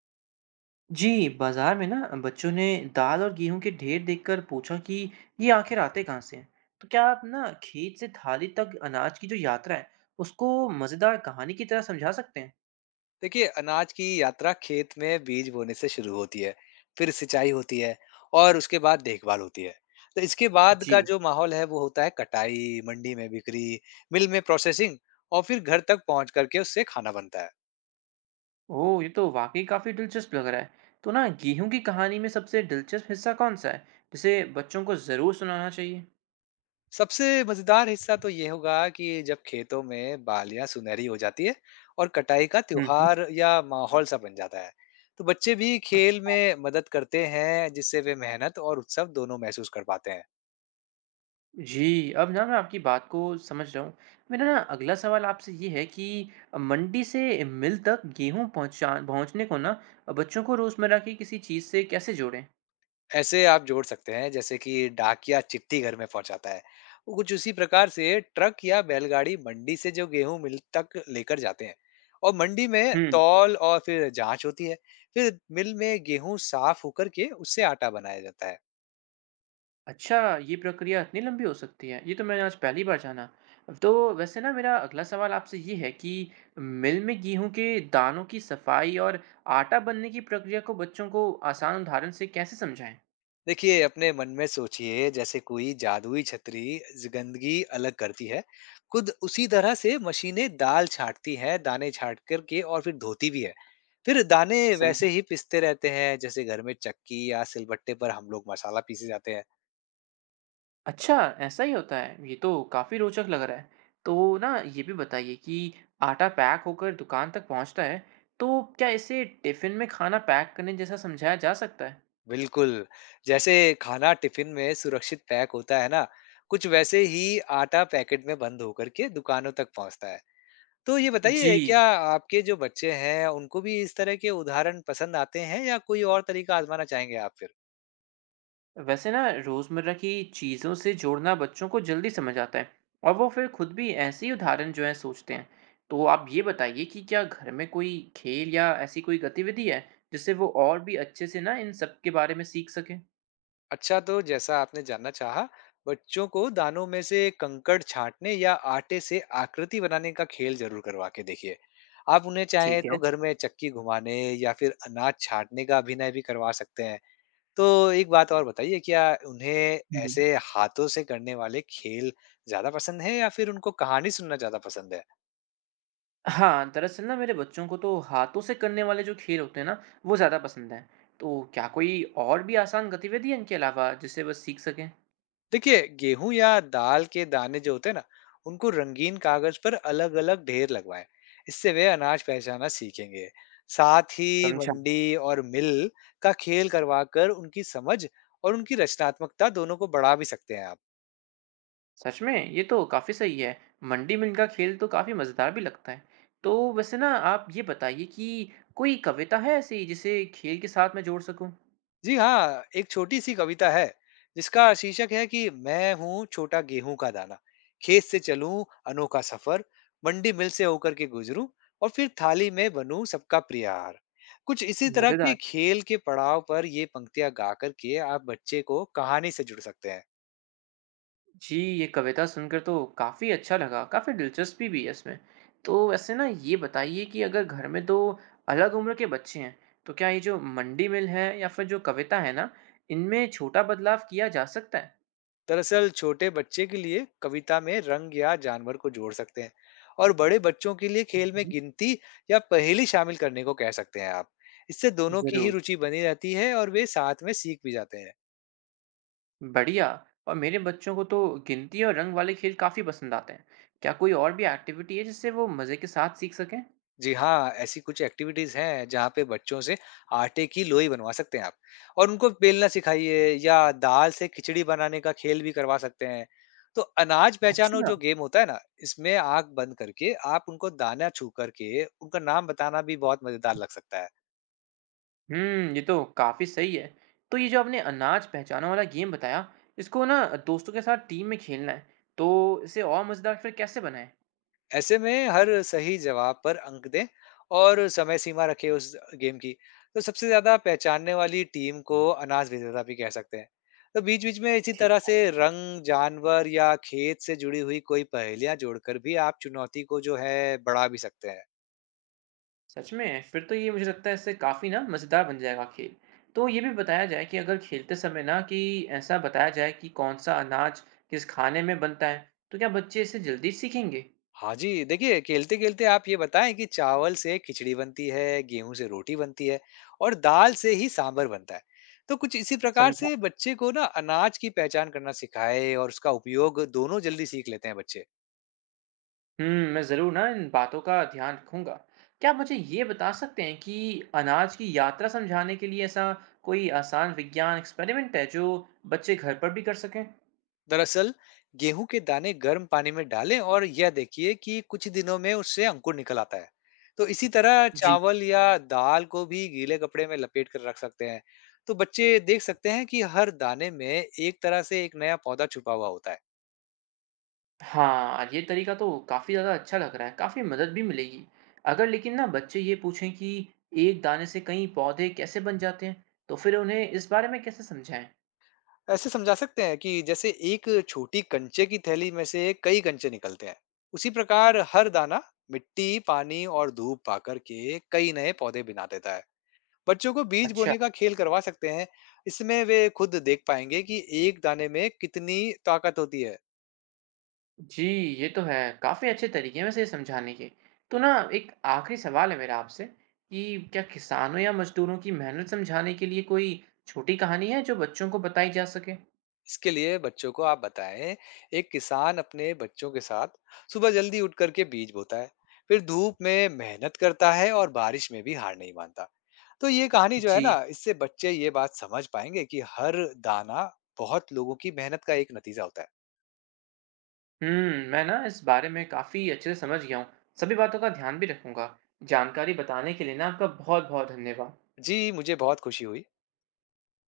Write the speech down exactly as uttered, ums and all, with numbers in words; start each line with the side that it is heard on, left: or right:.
right: जी बाजार में ना बच्चों ने दाल और गेहूं के ढेर देखकर पूछा कि ये आखिर आते कहाँ से हैं। तो क्या आप ना खेत से थाली तक अनाज की जो यात्रा है उसको मजेदार कहानी की तरह समझा सकते हैं?
left: देखिए, अनाज की यात्रा खेत में बीज बोने से शुरू होती है। फिर सिंचाई होती है और उसके बाद देखभाल होती है। तो इसके बाद का
right: जी।
left: जो माहौल है वो होता है कटाई, मंडी में बिक्री, मिल में प्रोसेसिंग, और फिर घर तक पहुंच करके उससे खाना बनता है।
right: ओह ये तो वाकई काफी दिलचस्प लग रहा है। तो ना गेहूं की कहानी में सबसे दिलचस्प हिस्सा कौन सा है जिसे बच्चों को जरूर सुनाना चाहिए?
left: सबसे मजेदार हिस्सा तो ये होगा कि जब खेतों में बालियां सुनहरी हो जाती है और कटाई का
right: हम्म हम्म।
left: त्योहार या माहौल सा बन जाता है। तो बच्चे भी खेल
right: अच्छा।
left: में मदद करते हैं जिससे वे मेहनत और उत्सव दोनों महसूस कर पाते हैं।
right: जी, अब ना मैं आपकी बात को समझ रहा हूँ। मेरा ना अगला सवाल आपसे ये है कि मंडी से मिल तक गेहूँ पहुँचा पहुँचने को ना बच्चों को रोज़मर्रा की किसी चीज़ से कैसे जोड़ें?
left: ऐसे आप जोड़ सकते हैं जैसे कि डाकिया चिट्ठी घर में पहुंचाता है, वो कुछ उसी प्रकार से ट्रक या बैलगाड़ी मंडी से जो गेहूं मिल तक लेकर जाते हैं। और मंडी में
right: हम्म।
left: तौल और फिर जांच होती है। फिर मिल में गेहूं साफ होकर के उससे आटा बनाया जाता है।
right: अच्छा, ये प्रक्रिया इतनी लंबी हो सकती है? ये तो मैंने आज पहली बार जाना। तो वैसे ना मेरा अगला सवाल आपसे ये है कि मिल में गेहूँ के दानों की सफाई और आटा बनने की प्रक्रिया को बच्चों को आसान उदाहरण से कैसे समझाएँ?
left: देखिए, अपने मन में सोचिए जैसे कोई जादुई छतरी ज- गंदगी अलग करती है। खुद उसी तरह से मशीनें दाल छांटती हैं, दाने छांट करके, और फिर धोती भी है। फिर दाने
right: समझे।
left: वैसे ही पिसते रहते हैं जैसे घर में चक्की या सिलबट्टे पर हम लोग मसाला पीसे जाते हैं।
right: अच्छा, ऐसा ही होता है। ये तो काफ़ी रोचक लग रहा है। तो ना ये भी बताइए कि आटा पैक होकर दुकान तक पहुँचता है, तो क्या इसे टिफ़िन में खाना पैक करने जैसा समझाया जा सकता है?
left: बिल्कुल। जैसे खाना टिफिन में सुरक्षित पैक होता है ना, कुछ वैसे ही आटा पैकेट में बंद होकर के दुकानों तक पहुंचता है। तो ये बताइए,
right: जी,
left: क्या आपके जो बच्चे हैं उनको भी इस तरह के उदाहरण पसंद आते हैं या कोई और तरीका आजमाना चाहेंगे आप फिर?
right: वैसे ना रोज़मर्रा की चीज़ों से जोड़ना बच्चों को जल्दी समझ आता है और वो फिर खुद भी ऐसे ही उदाहरण जो हैं सोचते हैं। तो आप ये बताइए कि क्या घर में कोई खेल या ऐसी कोई गतिविधि है, जिससे वो और भी अच्छे से ना इन सब के बारे में सीख सकें?
left: अच्छा, तो जैसा आपने जानना चाहा, बच्चों को दानों में से कंकड़ छाँटने या आटे से आकृति बनाने का खेल ज़रूर करवा के देखिए। आप उन्हें चाहें
right: ठीक है।
left: तो घर में चक्की घुमाने या फिर अनाज छाँटने का अभिनय भी करवा सकते हैं। तो एक बात और बताइए, क्या उन्हें
right: हुँ।
left: ऐसे हाथों से करने वाले खेल ज़्यादा पसंद है या फिर उनको कहानी सुनना ज़्यादा पसंद है?
right: हाँ, दरअसल ना मेरे बच्चों को तो हाथों से करने वाले जो खेल होते हैं ना, वो ज़्यादा पसंद हैं। तो क्या कोई और भी आसान गतिविधि है इनके अलावा जिससे वो सीख सकें?
left: देखिए, गेहूं या दाल के दाने जो होते हैं ना, उनको रंगीन कागज पर अलग अलग ढेर लगवाएं। इससे वे अनाज पहचानना सीखेंगे। साथ ही
right: समझा।
left: मंडी और मिल का खेल करवा कर उनकी समझ और उनकी रचनात्मकता दोनों को बढ़ा भी सकते हैं आप।
right: सच में ये तो काफ़ी सही है। मंडी में इनका खेल तो काफ़ी मज़ेदार भी लगता है। तो वैसे ना आप ये बताइए कि कोई कविता है ऐसी जिसे खेल के साथ मैं जोड़ सकूं?
left: जी हाँ, एक छोटी-सी कविता है, जिसका शीर्षक है कि मैं हूँ छोटा गेहूँ का दाना, खेत से चलूँ अनोखा सफर, मंडी मिल से होकर के गुजरूँ और फिर थाली में बनूँ सबका प्रिय आहार। कुछ इसी तरह
right: मज़ेदार।
left: के खेल के पड़ाव पर ये पंक्तियाँ गा कर के आप बच्चे को कहानी से जुड़ सकते हैं।
right: जी, ये कविता सुनकर तो काफ़ी अच्छा लगा, काफ़ी दिलचस्पी भी है इसमें। तो वैसे ना ये बताइए कि अगर घर में दो अलग उम्र के बच्चे हैं, तो क्या ये जो मंडी मिल है या फिर जो कविता है ना, इनमें छोटा बदलाव किया जा सकता है?
left: दरअसल छोटे बच्चे के लिए कविता में रंग या जानवर को जोड़ सकते हैं और बड़े बच्चों के लिए खेल में
right: मम्म।
left: गिनती या पहेली शामिल करने को कह सकते हैं आप। इससे दोनों की ही
right: ज़रूर।
left: रुचि बनी रहती है और वे साथ में सीख भी जाते हैं।
right: बढ़िया। और मेरे बच्चों को तो गिनती और रंग वाले खेल काफ़ी पसंद आते हैं। क्या कोई और भी एक्टिविटी है जिससे वो मज़े के साथ सीख सकें?
left: जी हाँ, ऐसी कुछ एक्टिविटीज़ हैं जहाँ पे बच्चों से आटे की लोई बनवा सकते हैं आप, और उनको बेलना सिखाइए या दाल से खिचड़ी बनाने का खेल भी करवा सकते हैं। तो अनाज पहचानो
right: अच्छा।
left: जो गेम होता है ना, इसमें आँख बंद करके आप उनको दाना छू करके उनका नाम बताना भी बहुत मज़ेदार लग सकता है।
right: हुँ, ये तो काफ़ी सही है। तो ये जो आपने अनाज पहचानो वाला गेम बताया, इसको ना दोस्तों के साथ टीम में खेलना है, तो इसे और मज़ेदार फिर कैसे बनाएँ?
left: ऐसे में हर सही जवाब पर अंक दें और समय सीमा रखें उस गेम की। तो सबसे ज़्यादा पहचानने वाली टीम को अनाज विजेता भी कह सकते हैं। तो बीच-बीच में इसी
right: ठीक।
left: तरह से रंग, जानवर या खेत से जुड़ी हुई कोई पहेलियाँ जोड़कर भी आप चुनौती को जो है बढ़ा भी सकते हैं।
right: सच में? फिर तो ये मुझे लगता है इससे काफ़ी ना मज़ेदार बन जाएगा खेल। तो ये भी बताया जाए कि अगर खेलते समय ना कि ऐसा बताया जाए कि कौन-सा अनाज किस खाने में बनता है, तो क्या बच्चे इसे जल्दी सीखेंगे?
left: हाँ जी, देखिए खेलते-खेलते आप ये बताएँ कि चावल से खिचड़ी बनती है, गेहूँ से रोटी बनती है और दाल से ही सांभर बनता है। तो कुछ इसी प्रकार
right: समझा।
left: से बच्चे को ना अनाज की पहचान करना सिखाएँ और उसका उपयोग दोनों जल्दी सीख लेते हैं बच्चे।
right: हम्म, मैं ज़रूर ना इन बातों का ध्यान रखूँगा। क्या आप मुझे ये बता सकते हैं कि अनाज की यात्रा समझाने के लिए ऐसा कोई आसान विज्ञान एक्सपेरिमेंट है जो बच्चे घर पर भी कर सकें?
left: दरअसल गेहूँ के दाने गर्म पानी में डालें और यह देखिए कि कुछ दिनों में उससे अंकुर निकल आता है। तो इसी तरह
right: जी।
left: चावल या दाल को भी गीले कपड़े में लपेट कर रख सकते हैं। तो बच्चे देख सकते हैं कि हर दाने में एक तरह से एक नया पौधा छुपा हुआ होता है।
right: हाँ, ये तरीका तो काफ़ी ज़्यादा अच्छा लग रहा है, काफ़ी मदद भी मिलेगी। अगर लेकिन ना बच्चे ये पूछें कि एक दाने से कई पौधे कैसे बन जाते हैं, तो फिर उन्हें इस बारे में कैसे समझाएं?
left: ऐसे समझा सकते हैं कि जैसे एक छोटी कंचे की थैली में से कई कंचे निकलते हैं, उसी प्रकार हर दाना मिट्टी, पानी और धूप पाकर के कई नए पौधे बना देता है। बच्चों को बीज
right: अच्छा।
left: बोने का खेल करवा सकते हैं, इसमें वे खुद देख पाएंगे कि एक दाने में कितनी ताकत होती है।
right: जी, ये तो है। काफ़ी अच्छे तरीके हैं वैसे ये समझाने के। तो ना एक आखिरी सवाल है मेरा आपसे कि क्या किसानों या मज़दूरों की मेहनत समझाने के लिए कोई छोटी कहानी है जो बच्चों को बताई जा सके?
left: इसके लिए बच्चों को आप बताएं, एक किसान अपने बच्चों के साथ सुबह जल्दी उठ करके बीज बोता है, फिर धूप में मेहनत करता है और बारिश में भी हार नहीं मानता। तो ये कहानी जो है
right: जी।
left: ना, इससे बच्चे ये बात समझ पाएंगे कि हर दाना बहुत लोगों की मेहनत का एक नतीजा होता है।
right: हम्म, मैं ना इस बारे में काफ़ी अच्छे से समझ गया हूँ। सभी बातों का ध्यान भी रखूंगा। जानकारी बताने के लिए ना आपका बहुत-बहुत धन्यवाद।
left: जी, मुझे बहुत खुशी हुई।